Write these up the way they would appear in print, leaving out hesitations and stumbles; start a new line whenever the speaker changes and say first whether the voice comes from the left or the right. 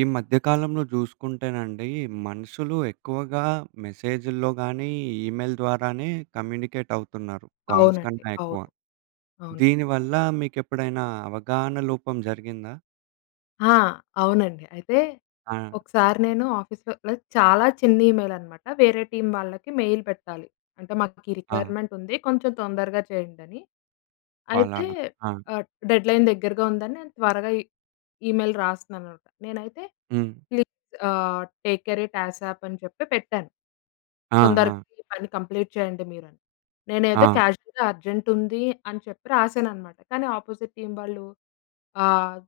right: ఈ మధ్య కాలంలో జూసుకుంటేనండి, మనుషులు ఎక్కువగా మెసేజుల్లో గానీ, ఈమెయిల్ ద్వారానే కమ్యూనికేట్ అవుతున్నారు. కాల్స్
left: అవునండి.
right: కన్నా ఎక్కువ.
left: అవును. అవును.
right: దీనివల్ల మీకెప్పుడైనా అవగాహన లోపం జరిగిందా?
left: ఆ! అవునండి. అయితే
right: ఆ!
left: ఒకసారి నేను ఆఫీస్‌లో లైక్ చాలా చిన్న ఈమెయిల్ అనమాట. వేరే టీమ్ వాళ్ళకి మెయిల్ పెట్టాలి. అంటే మాకు ఈ
right: ఆ!
left: రిక్వైర్మెంట్ ఉంది. కొంచెం తొందరగా చేయండని. అయితే
right: అలానా? ఆ!
left: ఆహ్, డెడ్‌లైన్ దగ్గరగా ఉందని నేను త్వరగా ఈ ఈమెయిల్ రాస్తున్నాననమాట. నేనైతే
right: హ్మ్.
left: Please take care it ASAP అని చెప్పి పెట్టాను.
right: ఆ! ఆ!
left: తొందరగా ఈ పని కంప్లీట్ చేయండి మీరని. నేనేదో
right: ఆ!
left: క్యాజువల్‌గా అర్జెంట్ ఉంది అని చెప్పి రాసాననమాట. కానీ ఆపోజిట్ టీమ్ వాళ్ళు ఆహ్,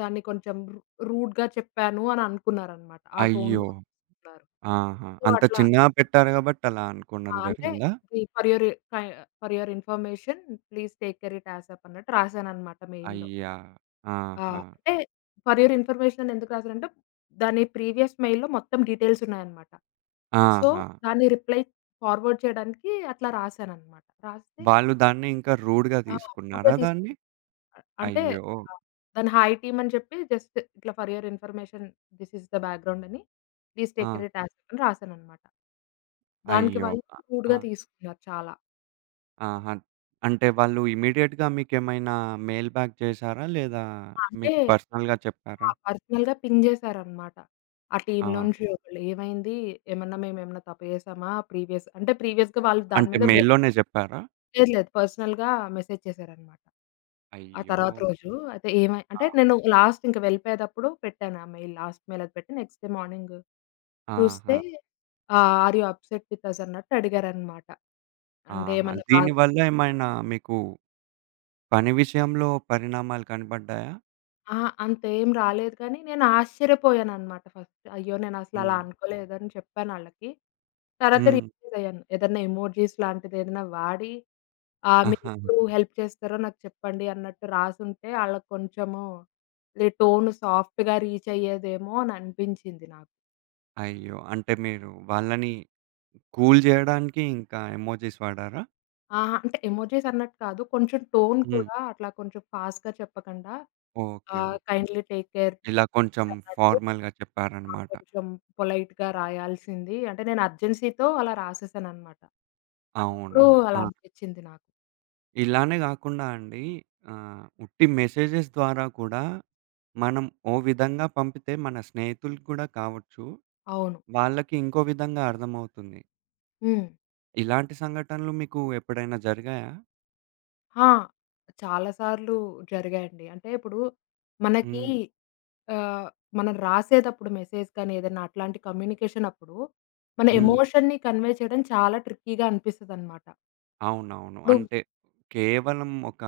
left: దాన్ని కొంచెం రూడ్‌గా చెప్పాను అని అనుకున్నారనమాట. ఆ
right: అయ్యో!
left: టోన్‌లో తీసుకున్నారు.
right: ఆహా!
left: సో,
right: అంత
left: అట్లా
right: చిన్నగా పెట్టారు గాబట్టి అలా అనుకోడం
left: ఆ! అంటే
right: జరిగిందా?
left: ఇది ఫర్ యూర్ ఫై for your information please take care it ASAP అన్నట్టు రాసాననమాట మెయిల్‌లో.
right: అయ్యా!
left: ఆ!
right: ఆహా!
left: అంటే ఫర్ యూర్ ఇన్ఫర్మేషన్ అని ఎందుకు రాసానంటే దాని ప్రీవియస్ మెయిల్‌లో మొత్తం డీటెయిల్స్ ఉన్నాయన్నమాట. సో,
right: ఆహా!
left: దాన్ని ఫార్వర్డ్ చేయడానికి అట్లా రాసాననమాట. రాస్తే
right: వాళ్ళు దాన్ని ఇంకా రూడ్‌గా
left: ఆ! రూడ్‌గా
right: తీసుకున్నారా దాన్ని?
left: తీసుకున్నారు. అంటే
right: అయ్యో!
left: ఆ! దాని హాయ్ టీమ్ అని చెప్పి జస్ట్ ఇట్లా for your information this is the background అని ప్లీజ్
right: ఆ!
left: Take care it as it అని రాసాననమాట. దానికి
right: అయ్యో!
left: వాళ్ళు
right: ఆ!
left: రూడ్‌గా తీసుకున్నారు చాలా.
right: ఆహా! అంటే వాళ్ళు ఇమ్మీడియేట్‌గా మీకేమైనా మెయిల్ బ్యాక్ చేశారా? లేదా
left: అంటే
right: మీకు పర్సనల్‌గా
left: ఆ!
right: చెప్పారా?
left: పర్సనల్‌గా పింగ్ చేశారనమాట. ఆ
right: ఆ!
left: టీమ్‌లో నుంచి ఒకళ్ళు ఏమైంది? ఏమన్నా మేమేమన్నా తప్పు చేసామా? ప్రీవియస్ అంటే ప్రీవియస్‌గా వాళ్ళు దాని
right: అంటే
left: మీద వర్క్
right: మెయిల్‌లోనే చెప్పారా?
left: లేదు లేదు. పర్సనల్‌గా మెసేజ్ చేశారనమాట. ఆ
right: అయ్యో!
left: తర్వాత రోజు అయితే ఏమై
right: ఆ!
left: అంటే నేను లాస్ట్ ఇంక వెళ్ళిపోయేటప్పుడు పెట్టాను ఆ మెయిల్. లాస్ట్ మెయిల్ అది పెట్టి నెక్స్ట్ డే మార్నింగ్ చూస్తే
right: ఆహా!
left: Are you upset with us అన్నట్టు అడిగారనమాట. అంటే
right: ఆహా!
left: ఏమన్నా బాధ
right: దీనివల్ల ఏమైనా మీకు పని విషయంలో పరిణామాలు కనపడ్డాయా?
left: ఆ! అంతేం రాలేదు కానీ నేను ఆశ్చర్యపోయాననమాట ఫస్ట్. అయ్యో! నేనసలలా
right: హ్మ్.
left: అనుకోలేదని చెప్పానాళ్ళకి. తర్వాత
right: హ్మ్.
left: రియలైజ్ అయ్యాను. ఏదన్నా ఎమోజీస్ లాంటిదేదైనా వాడి
right: ఆహా!
left: మీరెప్పుడు హెల్ప్ చేస్తారో నాకు చెప్పండి అన్నట్టు రాసుంటే ఆళ్ళకి కొంచెము ఈ టోన్ సాఫ్ట్‌గా రీచ్ అయ్యేదేమో అని అనిపించింది నాకు.
right: అయ్యో! అంటే మీరు వాళ్ళని కూల్ జేయడానికి ఇంకా ఎమోజిస్ వాడారా?
left: ఆహా! అంటే ఎమోజీస్ అన్నట్టు కాదు. కొంచెం టోన్
right: హ్మ్.
left: కూడా అట్లా కొంచెం ఫాస్ట్‌గా చెప్పకుండా
right: okay. Okay.
left: Kindly take care
right: ఇలా కొంచెం
left: అన్నట్టు
right: ఫార్మల్‌గా
left: ఆ!
right: చెప్పారన్నమాట.
left: కొంచెం పొలైట్‌గా రాయాల్సింది. అంటే నేను అర్జెన్సీతో అలా రాసేసాననమాట. అప్పుడు
right: అవునా! ఆ!
left: అలా అనిపిచ్చింది నాకు.
right: ఇలానే గాకుండా అండి ఆహ్, ఉట్టి మెసేజెస్ ద్వారా కూడా మనం ఓ విధంగా పంపితే మన స్నేహితులకి గూడా కావచ్చు.
left: అవును.
right: వాళ్ళకి ఇంకో విధంగా అర్థమవుతుంది.
left: హ్మ్.
right: ఇలాంటి సంఘటనలు మీకు ఎప్పుడైనా జరిగాయా?
left: ఆ! చాలా సార్లు జరిగాయండి. అంటే ఇప్పుడు మనకి
right: హ్మ్.
left: ఆహ్, మనం రాసేటప్పుడు మెసేజ్ కానీ ఏదైనా అట్లాంటి కమ్యూనికేషన్ అప్పుడు మన
right: హ్మ్.
left: ఎమోషన్‌ని కన్వే చేయడం చాలా ట్రిక్కీగా అనిపిస్తదనమాట.
right: అవునవును.
left: ఇప్పుడు
right: అంటే కేవలం ఒక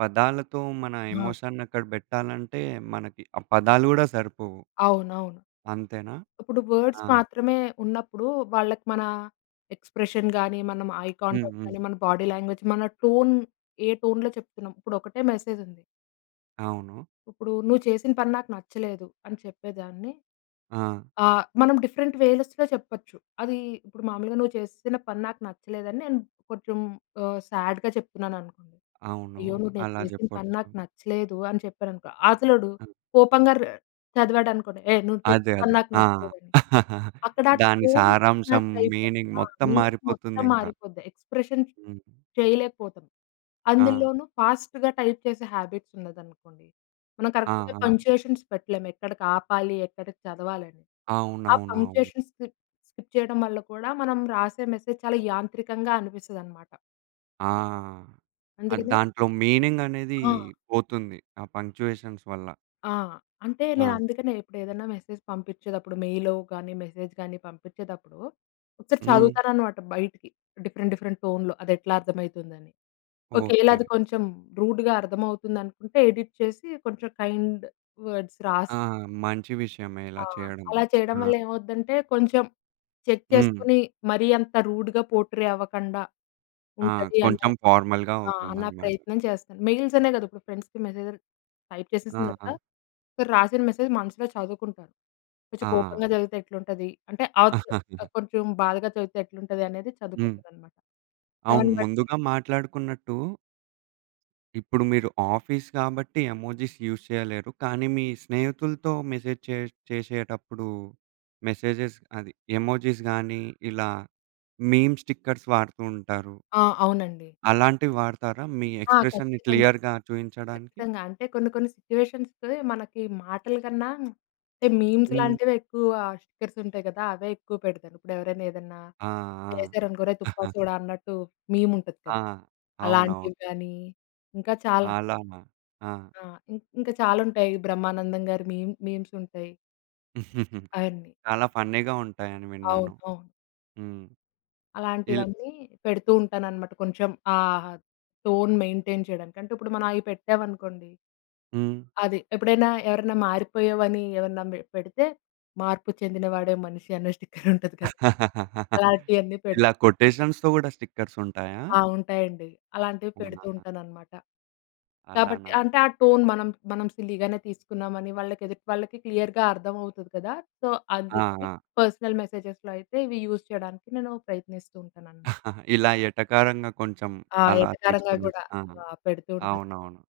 right: పదాలతో మన
left: ఆ!
right: ఎమోషన్‌ని అక్కడ బెట్టాలంటే మనకి ఆ పదాలు గూడా సరిపోవు.
left: అవునవును.
right: అంతేనా?
left: ఇప్పుడు వర్డ్స్
right: ఆ!
left: మాత్రమే ఉన్నప్పుడు, వాళ్ళకి మన ఎక్స్‌ప్రెషన్ గాని, మనం ఐ
right: హ్మ్.
left: కాంటాక్ట్
right: హ్మ్.
left: గాని, మన బాడీ లాంగ్వేజ్, మన టోన్ ఏ టోన్‌లో చెప్తున్నాం. ఇప్పుడు ఒకటే మెసేజ్ ఉంది.
right: అవును.
left: ఇప్పుడు "నువ్వు చేసిన పని నాకు నచ్చలేదు" అని చెప్పేదాన్ని
right: ఆ!
left: ఆ! మనం డిఫరెంట్ వేస్‌లో చెప్పొచ్చు. అది ఇప్పుడు మామూలుగా నువ్వు చేసిన పని నాకు నచ్చలేదని నేను కొంచెం సాడ్‌గా చెప్తున్నాననుకోండి.
right: అవును.
left: అయ్యో! నువ్వు నేను
right: అలా
left: చేసిన పని
right: జెప్పొచ్చు.
left: నాకు నచ్చలేదు అని చెప్పాననుకో, అవతలోడు
right: ఆ!
left: కోపంగా చదివాడనుకోండి, "ఏయ్! నువ్వు చేసిన
right: అదే.
left: పని
right: అదే.
left: నాకు
right: ఆ!
left: నచ్చలేదని." అక్కడ
right: దాని
left: టోన్
right: సారాంశం,
left: మిస్‌మ్యాచ్ అయిపోద్ది.
right: మీనింగ్
left: ఆ!
right: మొత్తం
left: మీనింగ్ మొత్తం
right: మారిపోతుందింక.
left: మారిపోద్ది. ఎక్స్‌ప్రెషన్
right: హ్మ్.
left: చేయలేకపోతాం.
right: ఆ!
left: అందులోనూ ఫాస్ట్‌గా టైప్ చేసే హ్యాబిట్స్ ఉన్నదనుకోండి మనం
right: ఆ!
left: కరెక్ట్‌గా
right: ఆ!
left: పంక్చుయేషన్స్ పెట్టలేము. ఎక్కడికి ఆపాలి, ఎక్కడికి చదవాలని. ఆ
right: అవునవునవును.
left: పంక్చుయేషన్స్ స్కిప్ స్కిప్ చేయడం వల్ల కూడా మనం రాసే మెసేజ్ చాలా యాంత్రికంగా అనిపిస్తదనమాట.
right: ఆ! అది
left: అందుకనే
right: దాంట్లో మీనింగ్ అనేది
left: ఆ!
right: పోతుంది. ఆ పంక్చుయేషన్స్ వల్ల.
left: ఆ! అంటే నేను
right: ఆ!
left: అందుకనే ఇప్పుడు ఏదైనా మెసేజ్ పంపించేటప్పుడు మెయిలో గాని, మెసేజ్ గాని పంపించేటప్పుడు ఒకసారి
right: హ్మ్.
left: చదువుతాననమాట బయటికి. డిఫరెంట్ డిఫరెంట్ టోన్‌లో అదెట్లా అర్థమైతుందని. ఒకేళ
right: ఓకే.
left: అది కొంచెం రూడ్‌గా అర్థమవుతుందనుకుంటే ఎడిట్ చేసి కొంచెం కైండ్ వర్డ్స్
right: ఆ!
left: రాస్తా.
right: మంచి విషయమే ఇలా
left: ఆ!
right: చేయడం.
left: అలా చేయడం
right: ఆ!
left: వల్ల ఏమవుద్దంటే కొంచెం చెక్
right: హ్మ్.
left: చేసుకొని మరీ అంత రూడ్‌గా పోర్ట్రే అవ్వకండా
right: ఆ!
left: ఉంటది అన్న
right: కొంచెం ఫార్మల్‌గా
left: ఆ! నా
right: అవుతుందనమాట.
left: ప్రయత్నం చేస్తాను. మెయిల్స్ అనే కాదు ఇప్పుడు ఫ్రెండ్స్‌కి మెసేజ్ టైప్
right: ఆ!
left: చేసేసిన తర్వాత,
right: ఆ!
left: ఒకరు రాసిన మెసేజ్ మనసులో చదువుకుంటాను. కొంచెం కోపంగా చదివితే ఎట్లుంటది? అంటే
right: ఆ!
left: అవతల కొంచెం బాధగా చదివితే ఎట్లుంటది అనేది
right: హ్మ్.
left: చదువుకుంటాననమాట.
right: అవును.
left: దాన్ని బట్టి
right: ముందుగా మాట్లాడుకున్నట్టు ఇప్పుడు మీరు ఆఫీస్ కాబట్టి ఎమోజిస్ యూజ్ చేయలేరు. కానీ మీ స్నేహితులతో మెసేజ్ చేసేటప్పుడు మెసేజెస్ అది ఎమోజిస్ గానీ, ఇలా మీమ్ స్టిక్కర్స్ వాడుతూ ఉంటారు.
left: ఆ! అవునండి.
right: అలాంటివి వాడతారా మీ
left: ఆ!
right: ఎక్స్‌ప్రెషన్‌ని
left: ఖచ్చితంగా.
right: క్లియర్‌గా చూయించడానికి?
left: ఖచ్చితంగా. అంటే కొన్ని కొన్ని సిట్యుయేషన్స్‌కి మనకి మాటల కన్నా అంటే మీమ్స్
right: హ్మ్.
left: లాంటివే ఎక్కువ స్టిక్కర్స్ ఉంటాయి కదా! అవే ఎక్కువ పెడతాను. ఇప్పుడు ఎవరైనా ఏదన్నా
right: ఆ!
left: చేశారనుకో "ఒరేయ్
right: ఆ!
left: తుప్పా చూడా" అన్నట్టు మీమ్ ఉంటది
right: ఆ!
left: కదా!
right: అవునవును.
left: అలాంటివి గానీ, ఇంకా చాలా
right: అలానా? ఆ!
left: ఆ! ఇంకా చాలా ఉంటాయి. బ్రహ్మానందం గారి మీమ్ మీమ్స్ ఉంటాయి. అవన్నీ.
right: చాలా ఫన్నీగా ఉంటాయని
left: అవును.
right: విన్నాను.
left: అవును.
right: హ్మ్. ఇల్
left: అలాంటివన్నీ పెడుతూ ఉంటాననమాట. కొంచెం ఆ టోన్ మెయింటైన్ చేయడానికి. అంటే ఇప్పుడు మనం అయి పెట్టామనుకోండి
right: హ్మ్.
left: అది. ఎప్పుడైనా ఎవరైనా మారిపోయావని ఎవరన్నా పెడితే, మార్పు చెందినవాడే మనిషి అన్న స్టిక్కర్ ఉంటది కదా! అలాంటియన్నీ పెడుతూ
right: ఇలా కొటేషన్స్‌తో గూడా స్టిక్కర్స్ ఉంటాయా?
left: ఆ! ఉంటాయండి. అలాంటివి
right: అవునా?
left: పెడుతూ ఉంటాననమాట. కాబట్టి
right: అలానా?
left: అంటే ఆ టోన్ మనం సిల్లీగానే తీసుకున్నామని వాళ్ళకి ఎదుటి వాళ్ళకి క్లియర్‌గా అర్థమవుతది కదా! సో,
right: ఆ!
left: అందుకని
right: ఆ!
left: పర్సనల్ మెసేజెస్‌లో అయితే ఇవి యూజ్ చేయడానికి నేను ప్రయత్నిస్తూ ఉంటాననమాట.
right: ఇలా ఎటకారంగా కొంచెం
left: ఆ!
right: అలా
left: ఎటకారంగా
right: తీసుకున్నట్టు.
left: గూడా
right: ఆ!
left: ఆ! పెడుతూ ఉంటాను.
right: అవునవును.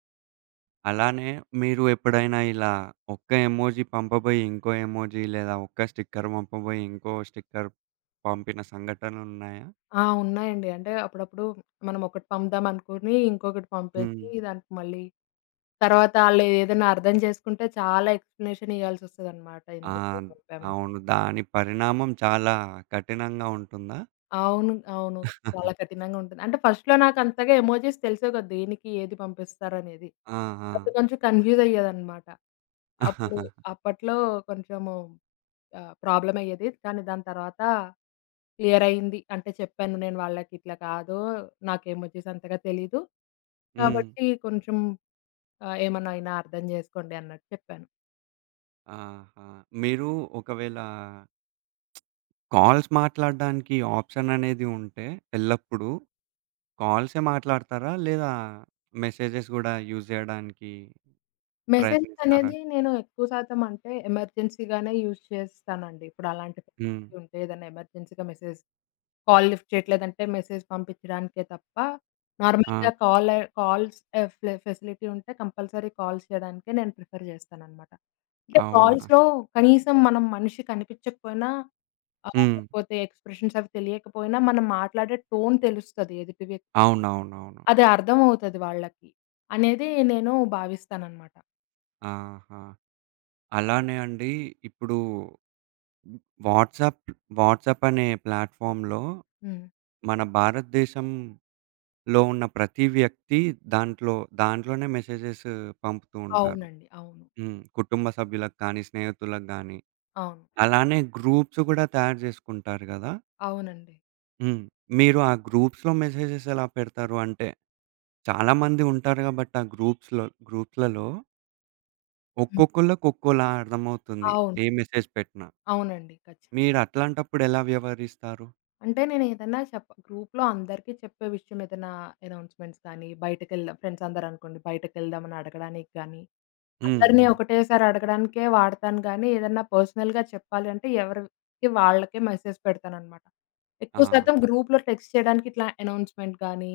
right: అలానే మీరు ఎప్పుడైనా ఇలా ఒక్క ఎమోజి పంపబోయి ఇంకో ఎమోజి లేదా ఒక్క స్టిక్కర్ పంపబోయి ఇంకో స్టిక్కర్ పంపిన సంఘటనలున్నాయా?
left: ఆ! ఉన్నాయండి. అంటే అప్పుడప్పుడు మనం ఒకటి పంపుదాం అనుకుని, ఇంకొకటి
right: హ్మ్.
left: పంపేసి దానికి మళ్ళీ తర్వాత ఆళ్ళేదైనా అర్థం చేసుకుంటే చాలా ఎక్స్‌ప్లనేషన్ ఇయ్యాల్సొస్తదనమాట.
right: ఆ!
left: ఎందుకు పంపామని.
right: అవును. దాని పరిణామం చాలా కఠినంగా ఉంటుందా?
left: అవును. అవును. చాలా కఠినంగా ఉంటుంది. అంటే ఫస్ట్‌లో నాకంతగా ఎమోజిస్ తెలిసేవి కాదు. దేనికి ఏది పంపిస్తారనేది.
right: ఆ! ఆ!
left: అప్పుడు కొంచెం కన్‌ఫ్యూజ్ అయ్యేదనమాట. అప్పుడు అప్పట్లో కొంచెము ప్రాబ్లమ్ అయ్యేది. కానీ దాని తర్వాత క్లియర్ అయింది. అంటే చెప్పాను నేను వాళ్ళకి ఇట్లా కాదు. నాకు ఎమోజిస్ అంతగా తెలీదు.
right: హ్మ్.
left: కాబట్టి కొంచెం ఏమన్నా అయినా అర్థం చేసుకోండి అన్నట్టు చెప్పాను.
right: ఆహా! మీరు ఒకవేళ కాల్స్ మాట్లాడడానికి ఆప్షన్ అనేది ఉంటే ఎల్లప్పుడూ కాల్సే మాట్లాడతారా? లేదా మెసేజెస్ గూడా యూజ్ జేయడానికి
left: మెసేజెస్
right: ప్రయత్నిస్తారా?
left: అనేది నేను ఎక్కువ శాతం అంటే ఎమర్జెన్సీగానే యూజ్ చేస్తానండి. ఇప్పుడు అలాంటి
right: హ్మ్.
left: పరిస్థితి ఉంటే ఏదైనా ఎమర్జెన్సీగా మెసేజ్ కాల్ లిఫ్ట్ చేయట్లేదంటే మెసేజ్ పంపించడానికే తప్ప
right: ఆ!
left: నార్మల్‌గా కాల్ కాల్స్ ఫెసిలిటీ ఉంటే కంపల్సరీ కాల్స్ చేయడానికే నేను ప్రిఫర్ చేస్తాననమాట. అంటే
right: అవునా?
left: కాల్స్‌లో కనీసం మనం మనిషి కనిపించకపోయినా
right: హ్మ్.
left: లేకపోతే ఎక్స్‌ప్రెషన్స్ అవి తెలియకపోయినా మనం మాట్లాడే టోన్ తెలుస్తది ఎదుటి వ్యక్తి
right: అవునవునవును.
left: అది అర్థమవుతది వాళ్ళకి అనేది నేను భావిస్తాననమాట.
right: ఆహా! అలానే అండి ఇప్పుడు వాట్సాప్, వాట్సాప్ అనే ప్లాట్‌ఫామ్‌లో
left: హ్మ్.
right: మన భారతదేశంలో ఉన్న ప్రతి వ్యక్తి దాంట్లో దాంట్లోనే మెసేజెస్ పంపుతూ ఉంటారు.
left: అవునండి. అవును.
right: హ్మ్. కుటుంబ సభ్యులకు కానీ, స్నేహితులకు గానీ.
left: అవును.
right: అలానే గ్రూప్స్ గూడా తయారు జేసుకుంటారు గదా!
left: అవునండి.
right: హ్మ్. మీరు ఆ గ్రూప్స్‌లో మెసేజెస్ ఎలా పెడతారు? అంటే చాలామంది ఉంటారు గాబట్టి ఆ గ్రూప్స్‌లలో
left: హ్మ్.
right: ఒక్కొక్కళ్ళకి ఒక్కోలా అర్థమవుతుంది.
left: అవును.
right: ఏ మెసేజ్ పెట్టినా.
left: అవునండి. ఖచ్చితంగా.
right: మీరు అట్లాంటప్పుడు ఎలా వ్యవహరిస్తారు?
left: అంటే నేనేదన్నా గ్రూప్‌లో అందరికీ చెప్పే విషయం ఏదైనా అనౌన్స్‌మెంట్స్ కానీ, బయటకెళ్దాం ఫ్రెండ్స్ అందరనుకోండి బయటకెళ్దామని అడగడానికి గానీ,
right: హ్మ్.
left: అందరిని
right: హ్మ్.
left: ఒకటేసారి అడగడానికే వాడతాను గానీ, ఏదన్నా పర్సనల్‌గా చెప్పాలి అంటే ఎవరికి వాళ్ళకే మెసేజ్ పెడతాననమాట. ఎక్కువ శాతం
right: ఆహా!
left: గ్రూప్‌లో టెక్స్ట్ చేయడానికి ఇట్లా అనౌన్స్‌మెంట్ గానీ,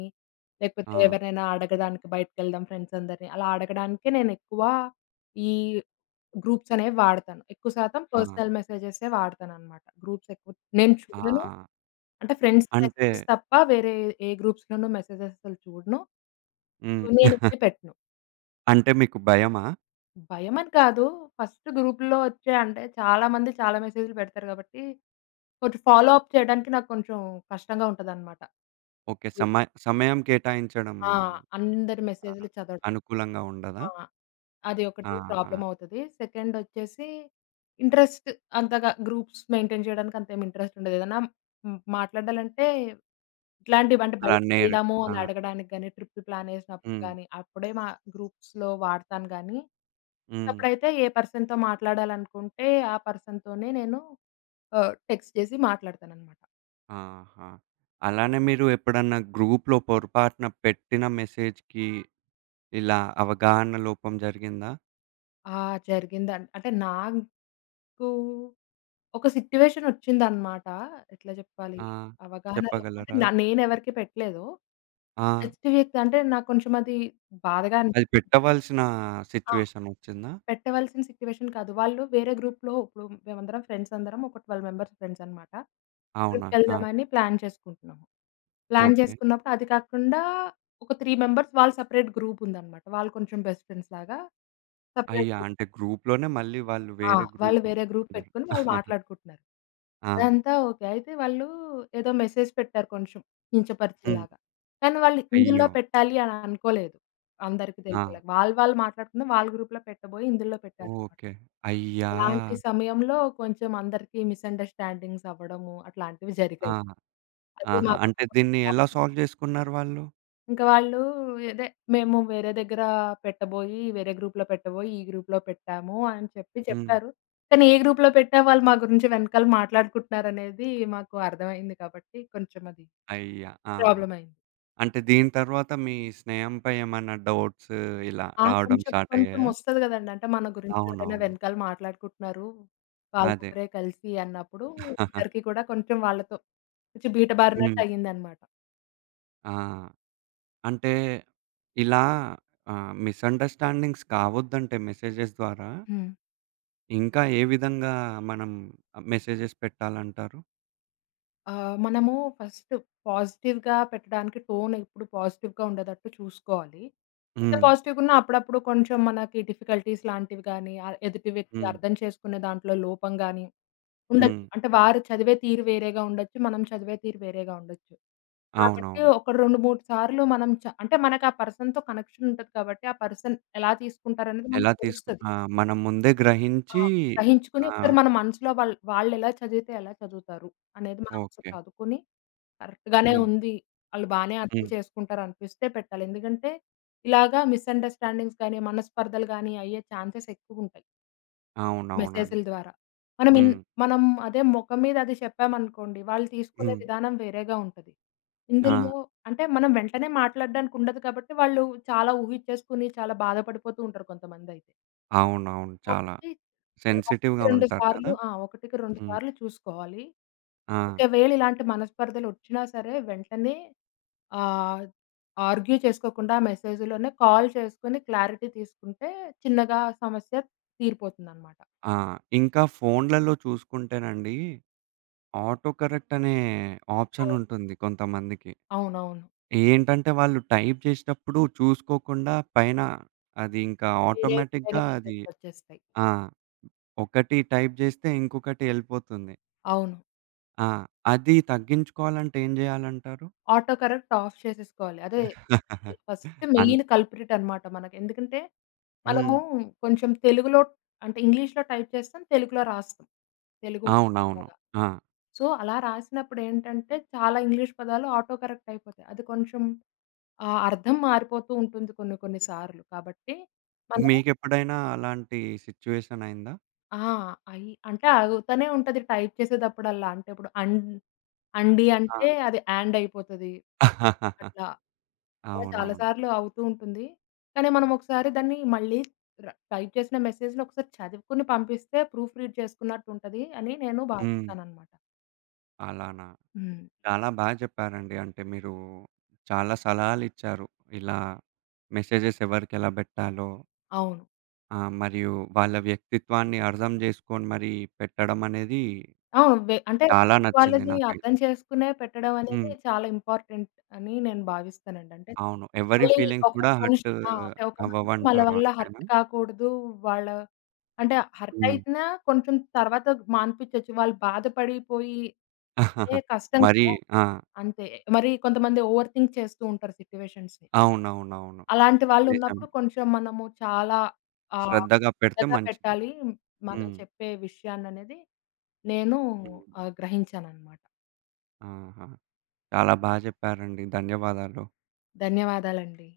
left: లేకపోతే
right: ఆ!
left: ఎవరినైనా అడగడానికి బయటికెళ్దాం ఫ్రెండ్స్ అందరిని అలా అడగడానికే నేనెక్కువ ఈ గ్రూప్స్ అనేవి వాడతాను. ఎక్కువ శాతం
right: ఆ!
left: పర్సనల్ మెసేజెసే వాడతాననమాట. గ్రూప్స్ ఎక్కువ నేను
right: ఆ!
left: చూడను. అంటే ఫ్రెండ్స్
right: అంటే
left: మెసేజెస్ తప్ప వేరే ఏ గ్రూప్స్‌లోనూ మెసేజెస్ అసలు చూడను.
right: హ్మ్.
left: నేనేది పెట్టను.
right: అంటే మీకు భయమా?
left: భయమని కాదు. ఫస్ట్ గ్రూప్‌లో వచ్చే అంటే చాలా మంది చాలా మెసేజ్‌లు పెడతారు కాబట్టి కొంచెం ఫాలో అప్ చేయడానికి నాకు కొంచెం కష్టంగా ఉంటదనమాట.
right: ఓకే. సమయ సమయం కేటాయించడం
left: ఆ! అందరి
right: ఆహా!
left: మెసేజ్‌లు చదవడం.
right: అనుకూలంగా ఉండదా?
left: ఆ! అది ఒకటి
right: ఆహా!
left: ప్రాబ్లమ్ అవుతది. సెకండ్ వచ్చేసి ఇంట్రెస్ట్ అంతగా గ్రూప్స్ మెయింటైన్ చేయడానికి అంత ఏమి ఇంట్రెస్ట్ ఉండదు. ఏదైనా మాట్లాడాలంటే ఇట్లాంటివి అంటే
right: అలా
left: బయటికెళ్దాము
right: ఆ!
left: అని అడగడానికి గాని, ట్రిప్ ప్లాన్ ఏసినప్పుడు
right: హ్మ్.
left: గాని, అప్పుడే మా గ్రూప్స్‌లో వాడతాను గానీ,
right: హ్మ్.
left: అప్పుడైతే ఏ పర్సన్‌తో మాట్లాడాలనుకుంటే ఆ పర్సన్‌తోనే నేను టెక్స్ట్ చేసి మాట్లాడతాననమాట.
right: ఆహా! అలానే మీరు ఎప్పుడన్నా గ్రూప్‌లో పొరపాటున పెట్టిన మెసేజ్‌కి ఇలా అవగాహన లోపం జరిగిందా?
left: ఆ! జరిగిందండి. అంటే నాకు ఒక సిట్యుయేషనొచ్చిందనమాట. ఎట్లా జెప్పాలి?
right: ఆ!
left: అవగాహన లోపమంటే
right: చెప్పగలరా?
left: నేనెవరికీ పెట్టలేదు.
right: ఆ!
left: నెక్స్ట్ వీక్ అంటే నాకు కొంచెం అది బాధగా అనిపి
right: అది పెట్టవలసిన
left: ఆ!
right: సిట్యుయేషన్ వచ్చిందా?
left: పెట్టవలసిన సిట్యుయేషన్ కాదు. వాళ్ళు వేరే గ్రూప్‌లో ఇప్పుడు మేమందరం ఫ్రెండ్స్ అందరం ఒక 12 మెంబర్స్ ఫ్రెండ్స్ అనమాట.
right: అవునా? ఆ!
left: ట్రిప్‌కెళ్దామని ప్లాన్ చేసుకుంటున్నాము. Plan
right: okay.
left: చేసుకున్నప్పుడు అది కాకుండా ఒక 3 మెంబర్స్ వాళ్ళు సెపరేట్ గ్రూప్ ఉందనమాట. వాళ్ళు కొంచెం బెస్ట్ ఫ్రెండ్స్ లాగా సెపరేట్
right: అయ్యా! అంటే గ్రూప్‌లోనే మళ్ళీ వాళ్ళు
left: ఆ!
right: వేరే గ్రూప్
left: వాళ్ళు వేరే గ్రూప్
right: పెట్టుకున్నారు.
left: పెట్టుకొని వాళ్ళు మాట్లాడుకుంటున్నారు.
right: ఆ!
left: అదంతా ఓకే. అయితే వాళ్ళు ఏదో మెసేజ్ పెట్టారు కొంచెం
right: హ్మ్.
left: కించపరిచేలాగా. కానీ వాళ్ళు ఇందులో
right: అయ్యో!
left: పెట్టాలి అని అనుకోలేదు. అందరికి
right: ఆ!
left: తెలిసేలాగా. వాళ్ళు వాళ్ళు మాట్లాడుకున్న వాళ్ళ గ్రూప్‌లో పెట్టబోయి ఇందులో పెట్టారనమాట.
right: ఓకే. అయ్యా!
left: అలాంటి సమయంలో కొంచెం అందరికీ మిస్‌అండర్‌స్టాండింగ్స్ అవ్వడము అట్లాంటివి
right: ఆ!
left: జరిగాయి. అది
right: ఆహా!
left: మాకు
right: అంటే దీన్ని ఎలా సాల్వ్ చేసుకున్నారు వాళ్ళు?
left: ఇంక వాళ్ళు ఇదే మేము వేరే దగ్గర పెట్టబోయి, వేరే గ్రూప్‌లో పెట్టబోయి, ఈ గ్రూప్‌లో పెట్టాము అని చెప్పి
right: హ్మ్.
left: చెప్పారు. కానీ ఏ గ్రూప్‌లో పెట్టా వాళ్ళు మా గురించి వెనకాల మాట్లాడుకుంటున్నారనేది మాకు అర్థమైంది కాబట్టి కొంచెం అది
right: అయ్యా! ఆ!
left: ప్రాబ్లమ్ అయింది.
right: అంటే దీని తర్వాత మీ స్నేహంపై ఏమన్నా డౌట్స్ ఇలా
left: ఆ!
right: రావడం
left: కొంచెం
right: స్టార్ట్
left: కొంచెం
right: అయ్యాయా?
left: ఒస్తది గదండీ. అంటే మన గురించి ఎవరైనా
right: అవునవును.
left: వెనకాల మాట్లాడుకుంటున్నారు. వాళ్ళు
right: అదే.
left: ముగ్గురే కలిసి అన్నప్పుడు అందరికీ కూడా కొంచెం వాళ్ళతో కొంచెం బీటబారినట్టు
right: హ్మ్.
left: అయిందనమాట.
right: ఆ! అంటే ఇలా ఆహ్, మిస్‌అండర్‌స్టాండింగ్స్ కావద్దంటే మెసేజెస్ ద్వారా
left: హ్మ్.
right: ఇంకా ఏ విధంగా మనం మెసేజెస్ పెట్టాలంటారు?
left: మనము ఫస్ట్ పాజిటివ్‌గా పెట్టడానికి టోన్ ఎప్పుడు పాజిటివ్‌గా ఉండేటట్టు చూసుకోవాలి. ఎంత
right: హ్మ్.
left: పాజిటివ్‌గున్నా అప్పుడప్పుడు కొంచెం మనకి డిఫికల్టీస్ లాంటివి గానీ, ఎదుటి వ్యక్తి
right: హ్మ్.
left: అర్థం చేసుకునే దాంట్లో లోపం గానీ
right: హ్మ్.
left: ఉండొచ్చు. అంటే వారు చదివే తీరు వేరేగా ఉండొచ్చు. మనం చదివే తీరు వేరేగా ఉండొచ్చు. కాబట్టి
right: అవునవును.
left: ఒక 2, 3 సార్లు మనం అంటే మనకు ఆ పర్సన్‌తో కనెక్షన్ ఉంటది కాబట్టి, ఆ పర్సన్ ఎలా తీసుకుంటారనేది
right: ఎలా
left: మనకు తెలుస్తది.
right: ఆ! మనం ముందే
left: ఆ!
right: గ్రహించి
left: గ్రహించుకొని
right: ఆ!
left: ఒకసారి మన మనసులో వాళ్ళు వాళ్ళెలా చదివితే ఎలా చదువుతారు అనేది మనం ఒకసారి
right: ఓకే.
left: చదువుకొని కరెక్ట్‌గానే
right: హ్మ్.
left: ఉంది. ఆళ్ళు బానే అర్థం
right: హ్మ్.
left: చేసుకుంటారనిపిస్తే పెట్టాలి. ఎందుకంటే ఇలాగా మిస్‌అండర్‌స్టాండింగ్స్ గాని, మనస్పర్ధలు గాని అయ్యే ఛాన్సెస్ ఎక్కువుంటాయి.
right: అవునవునండి.
left: మెసేజుల ద్వారా. మనం
right: హ్మ్.
left: మనం అదే ముఖం మీద అది చెప్పామనుకోండి, వాళ్ళు తీసుకునే
right: హ్మ్.
left: విధానం వేరేగా ఉంటది.
right: ఆ!
left: ఇందులో అంటే మనం వెంటనే మాట్లాడడానికి ఉండదు కాబట్టి, వాళ్ళు చాలా ఊహిచ్చేసుకొని చాలా బాధపడిపోతూ ఉంటారు కొంతమందయితే.
right: అవునవును. చాలా.
left: కాబట్టి ఒకటికి
right: సెన్సిటివ్‌గా
left: 2
right: ఉంటారు
left: సార్లు
right: గదా!
left: ఆ! ఒకటికి 2
right: హ్మ్.
left: సార్లు చూసుకోవాలి.
right: ఆ!
left: ఒకవేళ ఇలాంటి మనస్పర్ధలొచ్చినా సరే వెంటనే ఆహ్, ఆర్గ్యూ చేసుకోకుండా ఆ మెసేజులోనే కాల్ చేసుకొని క్లారిటీ తీసుకుంటే చిన్నగా సమస్య తీరిపోతుందనమాట.
right: ఆ! ఇంకా ఫోన్‌లలో చూసుకుంటేనండి, ఆటో కరెక్ట్ అనే ఆప్షన్
left: అవును.
right: ఉంటుంది కొంతమందికి.
left: అవునవును.
right: ఏంటంటే వాళ్ళు టైప్ జేసేటప్పుడు చూసుకోకుండా పైన అది ఇంకా
left: వేరే వేరే
right: ఆటోమేటిక్‌గా అది
left: మెసేజ్‌లొచ్చేస్తాయి.
right: ఆ! ఒకటి టైప్ జేస్తే ఇంకొకటి ఎళ్ళిపోతుంది.
left: అవును.
right: ఆ! అది తగ్గించుకోవాలంటే ఏం జేయాలంటారు?
left: ఆటో కరెక్ట్ ఆఫ్ చేసేసుకోవాలి. అదే ఫస్ట్
right: అన్
left: మెయిన్ కల్ప్రిట్ అనమాట మనకి. ఎందుకంటే, మనము
right: హ్మ్.
left: కొంచెం తెలుగులో అంటే ఇంగ్లీష్‌లో టైప్ చేస్తాం, తెలుగులో రాస్తాం. తెలుగు
right: అవునవును.
left: లాగా.
right: ఆ!
left: సో, అలా రాసినప్పుడు ఏంటంటే, చాలా ఇంగ్లీష్ పదాలు ఆటో కరెక్ట్ అయిపోతాయి. అది కొంచెం అర్థం మారిపోతూ ఉంటుంది కొన్ని కొన్ని సార్లు. కాబట్టి మనము
right: మీకెప్పుడైనా అలాంటి సిట్యుయేషన్ అయిందా?
left: ఆ! అయి అంటే ఆగుతనే ఉంటది టైప్ చేసేటప్పుడల్లా. అంటే ఇప్పుడు అండి
right: ఆ!
left: అంటే అది యాండ్ అయిపోతది. అట్లా. అలా చాలా
right: అవునవును.
left: సార్లు అవుతూ ఉంటుంది. కానీ మనం ఒకసారి దాన్ని మళ్ళీ టైప్ చేసిన మెసేజ్‌ని ఒకసారి చదువుకొని పంపిస్తే ప్రూఫ్ రీడ్ చేసుకున్నట్టుంటది అని నేను
right: హ్మ్.
left: భావిస్తాననమాట.
right: అలానా?
left: హ్మ్.
right: చాలా బా చెప్పారండి. అంటే మీరు చాలా సలహాలిచ్చారు. ఇలా మెసేజెస్ ఎవరికెలా బెట్టాలో,
left: అవును.
right: ఆహ్, మరియు వాళ్ళ వ్యక్తిత్వాన్ని అర్థం జేసుకొని మరీ పెట్టడం అనేది
left: అవును. అంటే
right: చాలా నచ్చింది
left: వాళ్ళది
right: నాకైతే.
left: అర్థం చేసుకునే పెట్టడం అనేది
right: హ్మ్.
left: చాలా ఇంపార్టెంట్ అని నేను భావిస్తానండి. అంటే
right: అవును. ఎవరి
left: మళ్ళీ
right: ఫీలింగ్స్ గూడా
left: ఒక్కొక్క
right: హర్ట్
left: మనిషి ఆ! అంటే ఒక మనిషి మన
right: అవ్వవంటారు
left: వల్ల
right: అంతేనా?
left: హర్ట్ కాకూడదు. వాళ్ళ అంటే హర్ట్
right: హ్మ్.
left: అయితున్నా కొంచెం తర్వాత మాన్పించొచ్చు. వాళ్ళు బాధపడిపోయి ఏ కష్టం
right: మరి
left: కదా!
right: ఆ!
left: అంతే. మరి కొంతమంది ఓవర్ థింక్ చేస్తూ ఉంటారు సిట్యుయేషన్స్‌ని.
right: అవునవునవును.
left: అలాంటి వాళ్ళు
right: నిజమే.
left: ఉన్నప్పుడు కొంచెం మనము చాలా ఆహ్,
right: శ్రద్ధగా పెడితే
left: శ్రద్ధగా
right: మంచిది.
left: పెట్టాలి. మనం
right: హ్మ్.
left: చెప్పే విషయాన్ననేది నేను
right: హ్మ్.
left: గ్రహించాననమాట.
right: ఆహా! చాలా బా జెప్పారండి. ధన్యవాదాలు.
left: ధన్యవాదాలండి.